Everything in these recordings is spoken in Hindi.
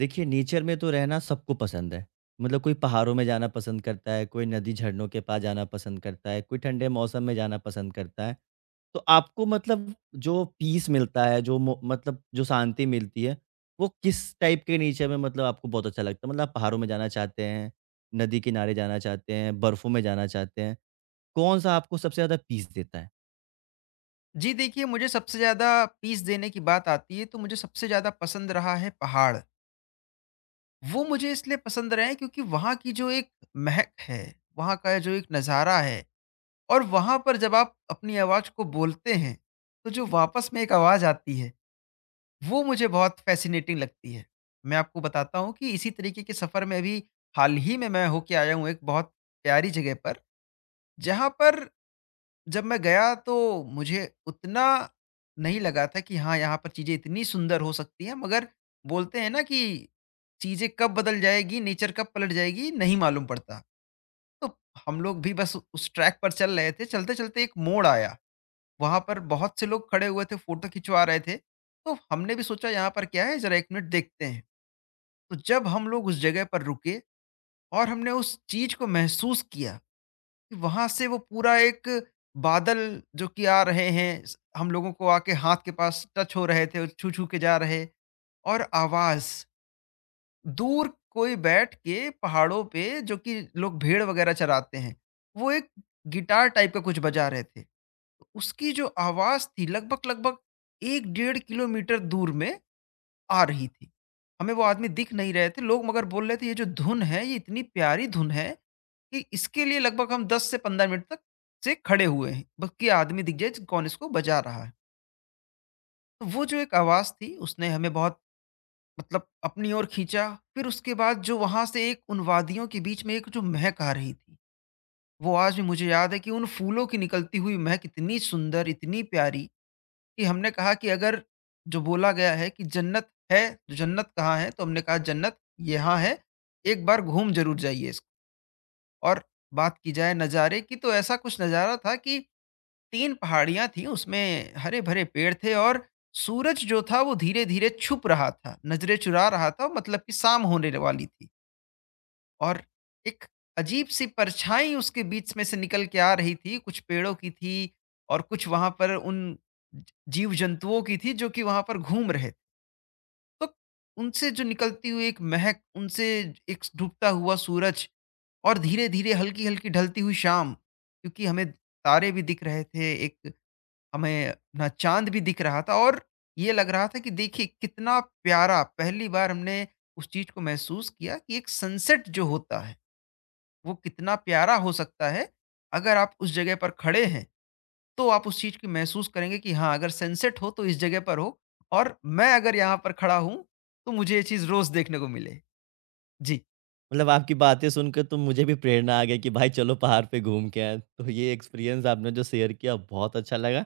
देखिए नेचर में तो रहना सबको पसंद है। मतलब कोई पहाड़ों में जाना पसंद करता है, कोई नदी झरनों के पास जाना पसंद करता है, कोई ठंडे मौसम में जाना पसंद करता है। तो आपको मतलब जो पीस मिलता है, जो मो मतलब जो शांति मिलती है, वो किस टाइप के नेचर में मतलब आपको बहुत अच्छा लगता है? मतलब आप पहाड़ों में जाना चाहते हैं, नदी किनारे जाना चाहते हैं, बर्फ़ों में जाना चाहते हैं, कौन-सा आपको सबसे ज़्यादा पीस देता है? जी देखिए, मुझे सबसे ज़्यादा पीस देने की बात आती है, तो मुझे सबसे ज़्यादा पसंद रहा है पहाड़। वो मुझे इसलिए पसंद रहे हैं क्योंकि वहाँ की जो एक महक है, वहाँ का जो एक नज़ारा है और वहाँ पर जब आप अपनी आवाज़ को बोलते हैं, तो जो वापस में एक आवाज़ आती है, वो मुझे बहुत फ़ैसिनेटिंग लगती है। मैं आपको बताता हूँ कि इसी तरीके के सफ़र में अभी हाल ही में मैं होके आया हूँ एक बहुत प्यारी जगह पर, जहाँ पर जब मैं गया तो मुझे उतना नहीं लगा था कि हाँ, यहाँ पर चीज़ें इतनी सुंदर हो सकती हैं, मगर बोलते हैं ना कि चीज़ें कब बदल जाएगी, नेचर कब पलट जाएगी, नहीं मालूम पड़ता। तो हम लोग भी बस उस ट्रैक पर चल रहे थे, चलते-चलते एक मोड़ आया। वहाँ पर बहुत से लोग खड़े हुए थे, फ़ोटो खिंचवा रहे थे। तो हमने भी सोचा यहाँ पर क्या है, ज़रा 1 मिनट देखते हैं। तो जब हम लोग उस जगह पर रुके और हमने उस चीज़ को महसूस किया, वहाँ से वो पूरा एक बादल जो कि आ रहे हैं, स हम लोगों को आके हाथ के पास टच हो रहे थे, छू-छू के जा रहे। और आवाज़, दूर कोई बैठ के पहाड़ों पे जो कि लोग भेड़ वगैरह चराते हैं, वो एक गिटार टाइप का कुछ बजा रहे थे। तो उसकी जो आवाज़ थी लगभग-लगभग 1 डेढ़ किलोमीटर दूर में आ रही थी। हमें वो आदमी दिख नहीं रहे थे, लोग मगर बोल रहे थे ये जो धुन है ये इतनी प्यारी धुन है, कि इसके लिए लगभग हम 10 से 15 मिनट तक से खड़े हुए हैं, बस कि आदमी दिख जाए जो कौन इसको बजा रहा है। तो वो जो एक आवाज़ थी उसने हमें बहुत मतलब अपनी ओर खींचा, फिर उसके बाद जो वहाँ से एक उन वादियों के बीच में एक जो महक आ रही थी, वो आज भी मुझे याद है कि उन फूलों की निकलती हुई महक इतनी सुंदर, इतनी प्यारी कि हमने कहा कि अगर जो बोला गया है कि जन्नत है तो जन्नत कहाँ है? तो हमने कहा जन्नत यहाँ है, एक बार घूम ज़रूर जाइए इसको। और बात की जाए नज़ारे की तो ऐसा कुछ नज़ारा था कि 3 पहाड़ियाँ थीं, उसमें हरे-भरे पेड़ थे और सूरज जो था वो धीरे-धीरे छुप रहा था, नज़रें चुरा रहा था, मतलब कि शाम होने वाली थी। और एक अजीब-सी परछाई उसके बीच में से निकल के आ रही थी, कुछ पेड़ों की थी और कुछ वहाँ पर उन ज जीव-जंतुओं की थी जो कि वहाँ पर घूम रहे थे। तो उनसे जो निकलती हुई एक महक, उनसे एक डूबता हुआ सूरज और धीरे-धीरे, हल्की-हल्की ढलती हुई शाम, क्योंकि हमें तारे भी दिख रहे थे, एक हमें अपना चाँद भी दिख रहा था और ये लग रहा था कि देखिए कितना प्यारा, पहली बार हमने उस चीज़ को महसूस किया कि एक सनसेट जो होता है वो कितना प्यारा हो सकता है। अगर आप उस जगह पर खड़े हैं तो आप उस चीज की महसूस करेंगे कि हाँ, अगर सनसेट हो तो इस जगह पर हो और मैं अगर यहाँ पर खड़ा हूँ तो मुझे ये चीज रोज देखने को मिले। जी मतलब आपकी बातें सुनकर तो मुझे भी प्रेरणा आ गई कि भाई चलो पहाड़ पे घूम के आएँ। तो ये एक्सपीरियंस आपने जो शेयर किया, बहुत अच्छा लगा।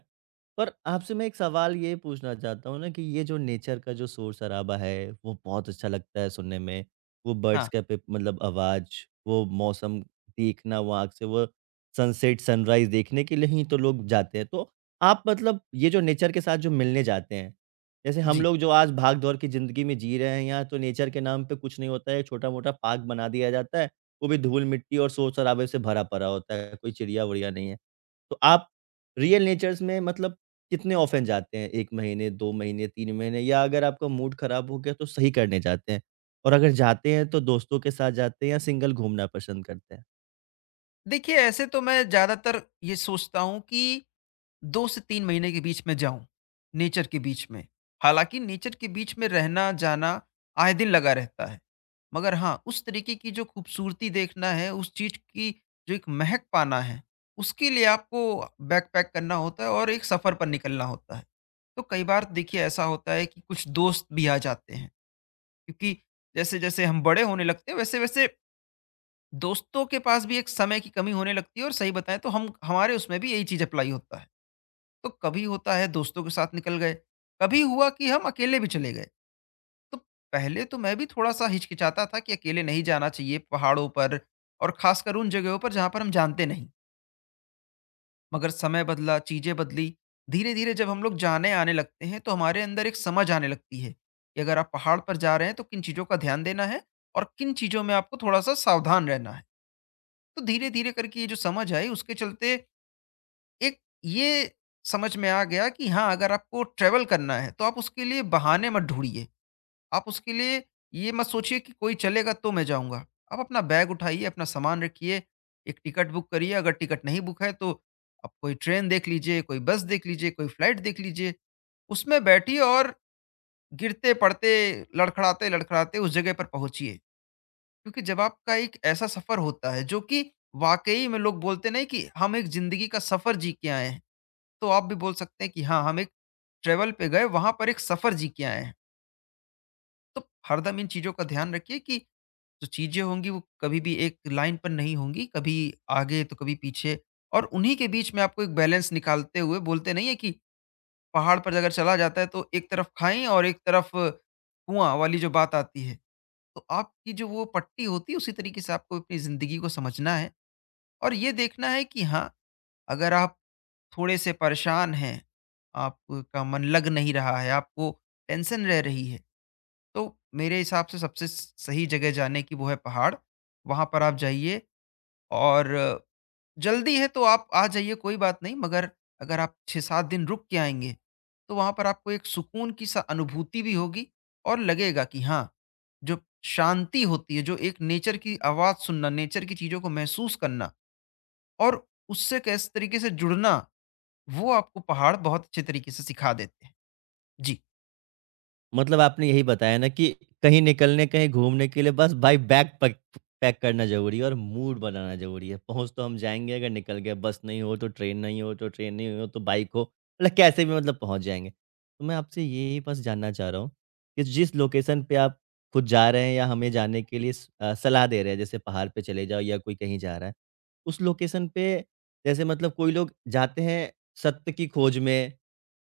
पर आपसे मैं एक सवाल ये पूछना चाहता हूँ ना कि ये जो नेचर का जो शोर-शराबा है, वो बहुत अच्छा लगता है सुनने में। वो बर्ड्स हाँ। का पिप, मतलब आवाज़, वो मौसम देखना, वो आँख से वो सनसेट, सनराइज़ देखने के लिए ही तो लोग जाते हैं। तो आप मतलब ये जो नेचर के साथ जो मिलने जाते हैं, जैसे हम जी, लोग जो आज भाग-दौड़ की ज़िंदगी में जी रहे हैं, यहाँ तो नेचर के नाम पे कुछ नहीं होता है, छोटा-मोटा पार्क बना दिया जाता है, वो भी धूल-मिट्टी और शोर-शराबे से भरा पड़ा होता है, कोई चिड़िया-विड़िया नहीं है। तो आप रियल नेचर्स में मतलब कितने ऑफ़न जाते हैं? 1 महीने, 2 महीने, 3 महीने, या अगर आपका मूड ख़राब हो गया तो सही करने जाते हैं? और अगर जाते हैं तो दोस्तों के साथ जाते हैं या सिंगल घूमना पसंद करते हैं? देखिए ऐसे तो मैं ज्यादातर ये सोचता हूँ कि 2 से 3 महीने के बीच में जाऊँ, नेचर के बीच में। हालाँकि नेचर के बीच में रहना-जाना आए दिन लगा रहता है। मगर हाँ, उस तरीके की जो खूबसूरती देखना है, उस चीज़ की जो एक महक पाना है, उसके लिए आपको बैकपैक करना होता है और एक सफ़र पर निकलना होता है। तो कई बार देखिए ऐसा होता है कि कुछ दोस्त भी आ जाते हैं, क्योंकि जैसे-जैसे हम बड़े होने लगते हैं, वैसे-वैसे दोस्तों के पास भी एक समय की कमी होने लगती है और सही बताएँ तो हम हमारे उसमें भी यही चीज़ अप्लाई होता है। तो कभी होता है दोस्तों के साथ निकल गए, कभी हुआ कि हम अकेले भी चले गए। तो पहले तो मैं भी थोड़ा सा हिचकिचाता था कि अकेले नहीं जाना चाहिए पहाड़ों पर, और खासकर उन जगहों पर जहाँ पर हम जानते नहीं। मगर समय बदला, चीज़ें बदली, धीरे धीरे जब हम लोग जाने आने लगते हैं तो हमारे अंदर एक समझ आने लगती है कि अगर आप पहाड़ पर जा रहे हैं तो किन चीज़ों का ध्यान देना है और किन चीज़ों में आपको थोड़ा सा सावधान रहना है। तो धीरे धीरे करके ये जो समझ आई उसके चलते एक ये समझ में आ गया कि हाँ, अगर आपको ट्रैवल करना है, तो आप उसके लिए बहाने मत ढूँढिए। आप उसके लिए ये मत सोचिए कि कोई चलेगा तो मैं जाऊँगा। आप अपना बैग उठाइए, अपना सामान रखिए, एक टिकट बुक करिए, अगर टिकट नहीं बुक है तो आप कोई ट्रेन देख लीजिए, कोई बस देख लीजिए, कोई फ्लाइट देख लीजिए। उसमें बैठिए और गिरते-पड़ते, लड़खड़ाते-लड़खड़ाते उस जगह पर पहुँचिए। क्योंकि जब आपका एक ऐसा सफ़र होता है, जो कि वाक़ई में, लोग बोलते नहीं कि हम एक ज़िंदगी का सफ़र जी के आए हैं। तो आप भी बोल सकते हैं कि हाँ, हम एक ट्रैवल पे गए, वहाँ पर एक सफ़र जी के आए हैं। तो हरदम इन चीज़ों का ध्यान रखिए कि जो चीज़ें होंगी, वो कभी भी एक लाइन पर नहीं होंगी, कभी आगे तो कभी पीछे, और उन्हीं के बीच में आपको एक बैलेंस निकालते हुए, बोलते नहीं है कि पहाड़ पर अगर चला जाता है, तो एक तरफ खाई और एक तरफ कुआँ वाली जो बात आती है। तो आपकी जो वो पट्टी होती है, उसी तरीके से आपको अपनी ज़िंदगी को समझना है और ये देखना है कि हाँ, अगर आप थोड़े-से परेशान हैं, आपका मन लग नहीं रहा है, आपको टेंशन रह रही है, तो मेरे हिसाब से सबसे स सही जगह जाने की वो है पहाड़। वहाँ पर आप जाइए, और जल्दी है तो आप आ जाइए कोई बात नहीं, मगर अगर आप 6-7 दिन रुक के आएँगे, तो वहाँ पर आपको एक सुकून की सा अनुभूति भी होगी और लगेगा कि हाँ, जो शांति होती है, जो एक नेचर की आवाज़ सुनना, नेचर की चीज़ों को महसूस करना और उससे किस तरीके से जुड़ना, वो आपको पहाड़ बहुत अच्छे तरीके से सिखा देते हैं। जी। मतलब आपने यही बताया ना कि कहीं निकलने, कहीं घूमने के लिए बस भाई बैग पैक पैक करना ज़रूरी है और मूड बनाना ज़रूरी है। पहुँच तो हम जाएँगे अगर निकल गए, बस नहीं हो तो ट्रेन नहीं हो तो बाइक हो, मतलब कैसे भी, मतलब पहुँच जाएँगे। तो मैं आपसे यही बस जानना चाह रहा हूँ कि जिस लोकेशन पे आप खुद जा रहे हैं या हमें जाने के लिए सलाह दे रहे हैं, जैसे पहाड़ पे चले जाओ या कोई कहीं जा रहा है, उस लोकेशन पे, जैसे मतलब कोई लोग जाते हैं सत्य की खोज में,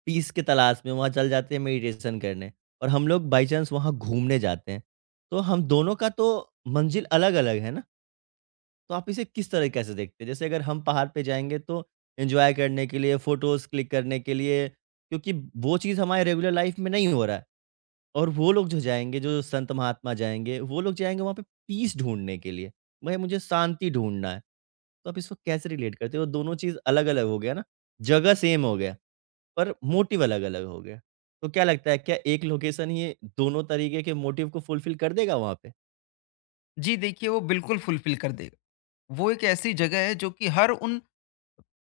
पीस की तलाश में वहाँ चल जाते हैं मेडिटेशन करने, और हम लोग बाई चांस वहाँ घूमने जाते हैं। तो हम दोनों का तो मंज़िल अलग-अलग है ना, तो आप इसे किस तरीके से देखते हैं? जैसे अगर हम पहाड़ पे जाएँगे तो एन्जॉय करने के लिए, फ़ोटोज़ क्लिक करने के लिए, क्योंकि वो चीज़ हमारे रेगुलर लाइफ़ में नहीं हो रहा है, और वो लोग जो जाएँगे, जो संत महात्मा जाएँगे, वो लोग जाएँगे वहाँ पे पीस ढूँढने के लिए। भई मुझे शांति ढूँढना है। तो आप इसको कैसे रिलेट करते हो? दोनों चीज़ अलग-अलग हो गया ना, जगह सेम हो गया। पर मोटिव अलग-अलग हो गए। तो क्या लगता है, क्या एक लोकेशन ही दोनों तरीके के मोटिव को फुलफ़िल कर देगा वहाँ पे? जी, देखिए वो बिल्कुल फुलफ़िल कर देगा। वो एक ऐसी जगह है जो कि हर उन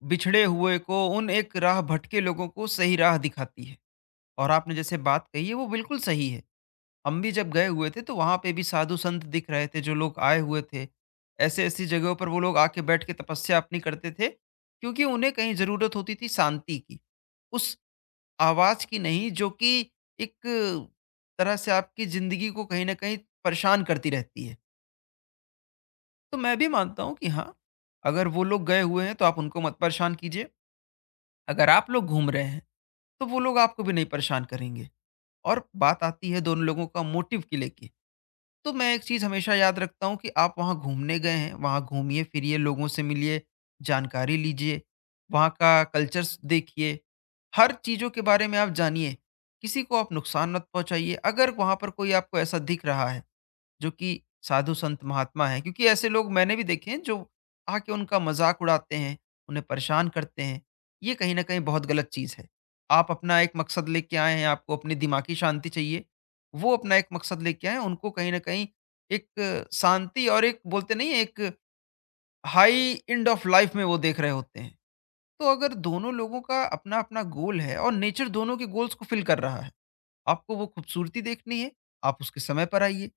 बिछड़े हुए को, उन एक राह भटके लोगों को सही राह दिखाती है। और आपने जैसे बात कही है वो बिल्कुल सही है। हम भी जब गए हुए थे तो वहाँ पे भी साधु-संत दिख रहे थे, जो लोग आए हुए थे। ऐसी-ऐसी जगहों पर वो लोग आके बैठ के तपस्या अपनी करते थे, क्योंकि उन्हें कहीं ज़रूरत होती थी शांति की। उस आवाज की नहीं जो कि एक तरह से आपकी ज़िंदगी को कहीं न कहीं परेशान करती रहती है। तो मैं भी मानता हूँ कि हाँ, अगर वो लोग गए हुए हैं तो आप उनको मत परेशान कीजिए। अगर आप लोग घूम रहे हैं, तो वो लोग आपको भी नहीं परेशान करेंगे। और बात आती है दोनों लोगों का मोटिव को लेके, तो मैं एक चीज़ हमेशा याद रखता हूँ कि आप वहाँ घूमने गए हैं, वहाँ घूमिए फिरिए, लोगों से मिलिए, जानकारी लीजिए, वहाँ का कल्चर्स देखिए, हर चीज़ों के बारे में आप जानिए, किसी को आप नुकसान मत पहुँचाइए। अगर वहाँ पर कोई आपको ऐसा दिख रहा है जो कि साधु संत महात्मा हैं, क्योंकि ऐसे लोग मैंने भी देखे हैं जो आके उनका मजाक उड़ाते हैं, उन्हें परेशान करते हैं। ये कहीं न कहीं बहुत गलत चीज़ है। आप अपना एक मकसद लेके आए हैं, आपको अपनी दिमागी शांति चाहिए, वो अपना एक मकसद लेके आए हैं, उनको कहीं न कहीं एक शांति और एक, बोलते नहीं है, एक हाई एंड ऑफ लाइफ में वो देख रहे होते हैं। तो अगर दोनों लोगों का अपना-अपना गोल है और नेचर दोनों के गोल्स को फ़िल कर रहा है, आपको वो खूबसूरती देखनी है, आप उसके समय पर आइए।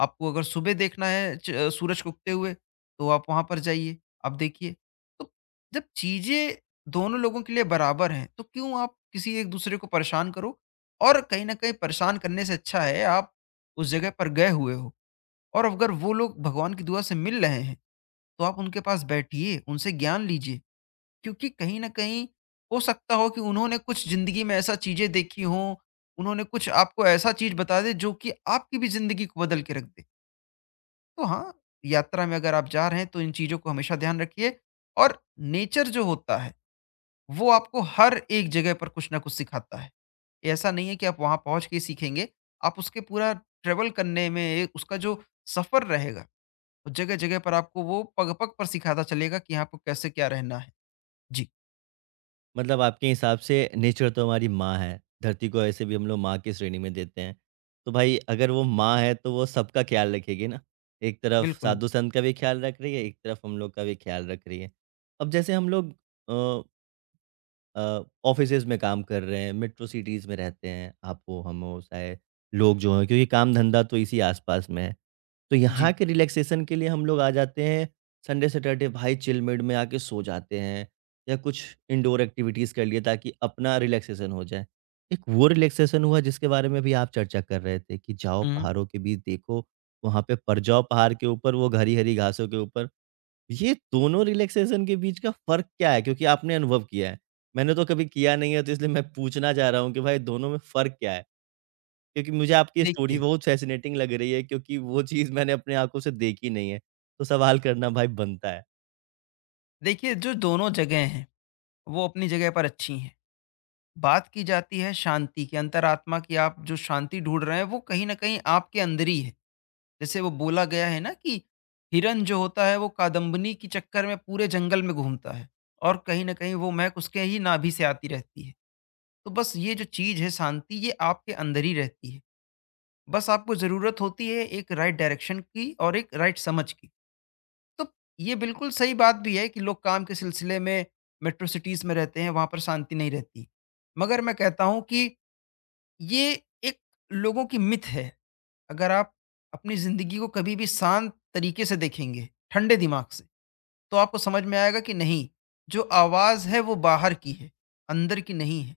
आपको अगर सुबह देखना है सूरज को उगते हुए, तो आप वहाँ पर जाइए, आप देखिए। तो जब चीज़ें दोनों लोगों के लिए बराबर हैं, तो क्यों आप किसी एक-दूसरे को परेशान करो? और कहीं न कहीं परेशान करने से अच्छा है आप उस जगह पर गए हुए हो। और अगर वो लोग भगवान की दुआ से मिल रहे हैं, तो आप उनके पास बैठिए, उनसे ज्ञान लीजिए। क्योंकि कहीं न कहीं हो सकता हो कि उन्होंने कुछ ज़िंदगी में ऐसा चीज़ें देखी हों, उन्होंने कुछ आपको ऐसा चीज़ बता दें जो कि आपकी भी ज़िंदगी को बदल के रख दे। तो हाँ, यात्रा में अगर आप जा रहे हैं तो इन चीज़ों को हमेशा ध्यान रखिए। और नेचर जो होता है, वो आपको हर एक जगह पर कुछ न कुछ सिखाता है। ऐसा नहीं है कि आप वहाँ पहुँच के ही सीखेंगे, आप उसके पूरा ट्रैवल करने में उसका जो सफ़र रहेगा, जगह-जगह पर आपको वो पग-पग पर सिखाता चलेगा कि यहाँ आपको कैसे क्या रहना है। जी, मतलब आपके हिसाब से नेचर तो हमारी माँ है, धरती को ऐसे भी हम लोग माँ की श्रेणी में देते हैं। तो भाई अगर वो माँ है तो वो सबका ख्याल रखेगी ना। एक तरफ बिल्कुल। साधु-संत का भी ख्याल रख रही है, एक तरफ हम लोग का भी ख्याल रख रही है। अब जैसे हम लोग अ ऑफ़िसेज़ में काम कर रहे हैं, मेट्रो सिटीज़ में रहते हैं, आप हो, हम हो, शायद लोग जो हैं, क्योंकि काम-धंधा तो इसी आस-पास में है। तो जी। यहाँ के रिलैक्सेशन के लिए हम लोग आ जाते हैं। संडे सैटरडे भाई चिल मूड में आके सो जाते हैं, या कुछ इंडोर एक्टिविटीज़ कर लिए ताकि अपना रिलैक्सेशन हो जाए। एक वो रिलैक्सेशन हुआ जिसके बारे में भी आप चर्चा कर रहे थे कि जाओ हुँ। पहाड़ों के बीच देखो, वहाँ पे पड़ जाओ पहाड़ के ऊपर, वो हरी-हरी घासों के ऊपर। ये दोनों रिलैक्सेशन के बीच का फ़र्क क्या है? क्योंकि आपने अनुभव किया है। मैंने तो कभी किया नहीं है, तो इसलिए मैं पूछना चाह रहा हूँ कि भाई दोनों में फ़र्क क्या है? क्योंकि मुझे आपकी स्टोरी देखिए बहुत फ़ैसिनेटिंग लग रही है, क्योंकि वो चीज़ मैंने अपनी आँखों से देखी नहीं है, तो सवाल करना भाई बनता है। देखिए जो दोनों जगह हैं, वो अपनी जगह पर अच्छी हैं। बात की जाती है शांति की, अंतरात्मा की। आप जो शांति ढूँढ रहे हैं, वो कहीं न कहीं आपके अंदर ही है। जैसे वो बोला गया है ना कि हिरन जो होता है, वो कादम्बनी के चक्कर में पूरे जंगल में घूमता है और कहीं न कहीं वो महक उसके ही नाभि से आती रहती है। तो बस ये जो चीज़ है शांति, ये आपके अंदर ही रहती है। बस आपको ज़रूरत होती है एक राइट डायरेक्शन की और एक राइट समझ की। तो ये बिल्कुल सही बात भी है कि लोग काम के सिलसिले में मेट्रो सिटीज़ में रहते हैं, वहाँ पर शांति नहीं रहती। मगर मैं कहता हूँ कि ये एक लोगों की मिथ है। अगर आप अपनी ज़िंदगी को कभी भी शांत तरीके से देखेंगे, ठंडे दिमाग से, तो आपको समझ में आएगा कि नहीं, जो आवाज़ है वो बाहर की है, अंदर की नहीं है।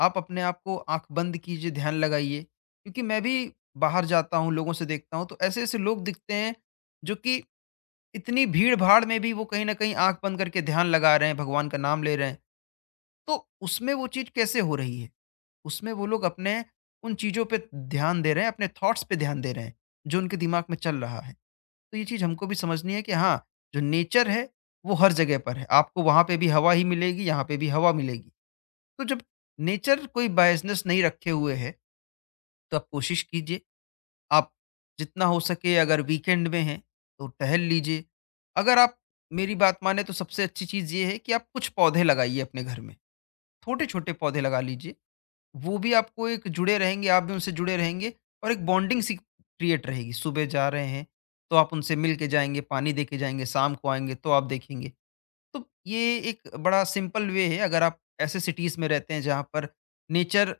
आप अपने आप को आँख बंद कीजिए, ध्यान लगाइए, क्योंकि मैं भी बाहर जाता हूँ, लोगों से देखता हूँ, तो ऐसे-ऐसे लोग दिखते हैं जो कि इतनी भीड़-भाड़ में भी वो कहीं न कहीं आँख बंद करके ध्यान लगा रहे हैं, भगवान का नाम ले रहे हैं। तो उसमें वो चीज़ कैसे हो रही है? उसमें वो लोग अपने उन चीज़ों पे ध्यान दे रहे हैं, अपने थॉट्स पे ध्यान दे रहे हैं, जो उनके दिमाग में चल रहा है। तो ये चीज़ हमको भी समझनी है कि हाँ, जो नेचर है, वो हर जगह पर है। आपको वहाँ पे भी हवा ही मिलेगी, यहाँ पे भी हवा मिलेगी। तो जब नेचर कोई बायसनेस नहीं रखे हुए है, तो आप कोशिश कीजिए, आप जितना हो सके अगर वीकेंड में हैं, तो टहल लीजिए। अगर आप मेरी बात मानें तो सबसे अच्छी चीज़ ये है कि आप कुछ पौधे लगाइए अपने घर में। छोटे-छोटे पौधे लगा लीजिए। वो भी आपको एक जुड़े रहेंगे, आप भी उनसे जुड़े रहेंगे और एक बॉन्डिंग सी क्रिएट रहेगी। सुबह जा रहे हैं, तो आप उनसे मिल के जाएँगे, पानी दे के जाएँगे, शाम को आएँगे तो आप देखेंगे। तो ये एक बड़ा सिंपल वे है अगर आप ऐसे सिटीज़ में रहते हैं जहाँ पर नेचर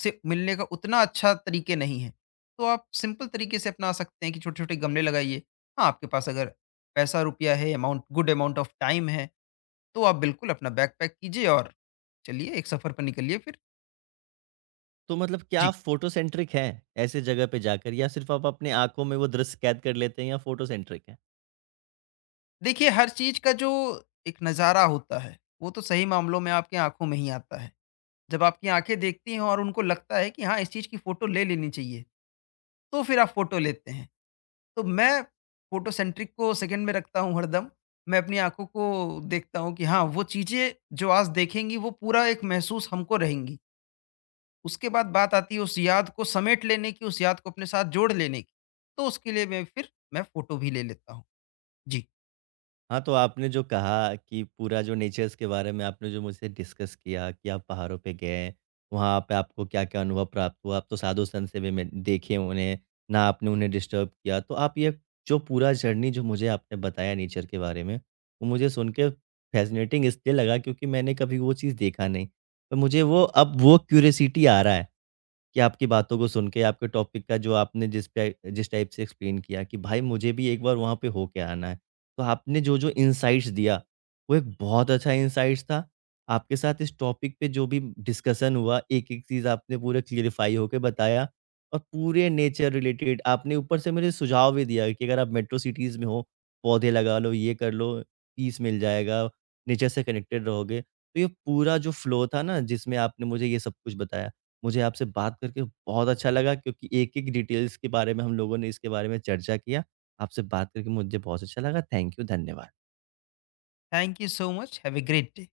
से मिलने का उतना अच्छा तरीके नहीं है, तो आप सिंपल तरीके से अपना सकते हैं कि छोटे-छोटे गमले लगाइए। हाँ, आपके पास अगर पैसा रुपया है, amount good amount of time है, तो आप बिल्कुल अपना बैग पैक कीजिए और चलिए एक सफ़र पर निकलिए फिर। तो मतलब क्या जी। आप फ़ोटो सेंट्रिक हैं, ऐसे जगह पे जाकर, या सिर्फ़ आप अपनी आँखों में वो दृश्य कैद कर लेते हैं या फ़ोटो सेंट्रिक हैं? देखिए, हर चीज़ का जो एक नज़ारा होता है, वो तो सही मामलों में आपकी आँखों में ही आता है। जब आपकी आँखें देखती हैं और उनको लगता है कि हाँ, इस चीज़ की फ़ोटो ले लेनी चाहिए, तो फिर आप फ़ोटो लेते हैं। तो मैं फ़ोटो सेंट्रिक को सेकंड में रखता हूँ हरदम। मैं अपनी आँखों को देखता हूँ कि हाँ, वो चीज़ें जो आज देखेंगी, वो पूरा एक महसूस हमको रहेंगी। उसके बाद बात आती है उस याद को समेट लेने की, उस याद को अपने साथ जोड़ लेने की। तो उसके लिए मैं फिर मैं फ़ोटो भी ले लेता हूँ। जी, हाँ, तो आपने जो कहा कि पूरा जो नेचर्स के बारे में आपने जो मुझसे डिस्कस किया कि आप पहाड़ों पे गए, वहाँ पे आपको क्या-क्या अनुभव प्राप्त हुआ, आप तो साधु-संत से भी में देखे उन्हें, ना आपने उन्हें डिस्टर्ब किया। तो आप ये जो पूरा जर्नी जो मुझे आपने बताया नेचर के बारे में, वो मुझे सुन के फ़ैसिनेटिंग इसलिए लगा क्योंकि मैंने कभी वो चीज़ देखा नहीं। तो मुझे वो, अब वो क्यूरियोसिटी आ रहा है। कि आपकी बातों को सुन के, आपके टॉपिक का जो आपने जिस पे जिस टाइप से एक्सप्लेन किया कि भाई मुझे भी एक बार वहाँ पे होके आना है। तो आपने जो-जो इनसाइट्स दिया, वो एक बहुत अच्छा इनसाइट्स था। आपके साथ इस टॉपिक पे जो भी डिस्कशन हुआ, एक-एक चीज़ आपने पूरा क्लेरिफ़ाई होके बताया, और पूरे नेचर रिलेटेड आपने ऊपर से मुझे सुझाव भी दिया कि अगर आप मेट्रो सिटीज़ में हो, पौधे लगा लो, ये कर लो, पीस मिल जाएगा, नेचर से कनेक्टेड रहोगे। तो ये पूरा जो फ्लो था ना जिसमें आपने मुझे ये सब कुछ बताया, मुझे आपसे बात करके बहुत अच्छा लगा, क्योंकि एक-एक डिटेल्स के बारे में हम लोगों ने इसके बारे में चर्चा किया। आपसे बात करके मुझे बहुत अच्छा लगा। थैंक यू, धन्यवाद। Thank you so much. Have a great day.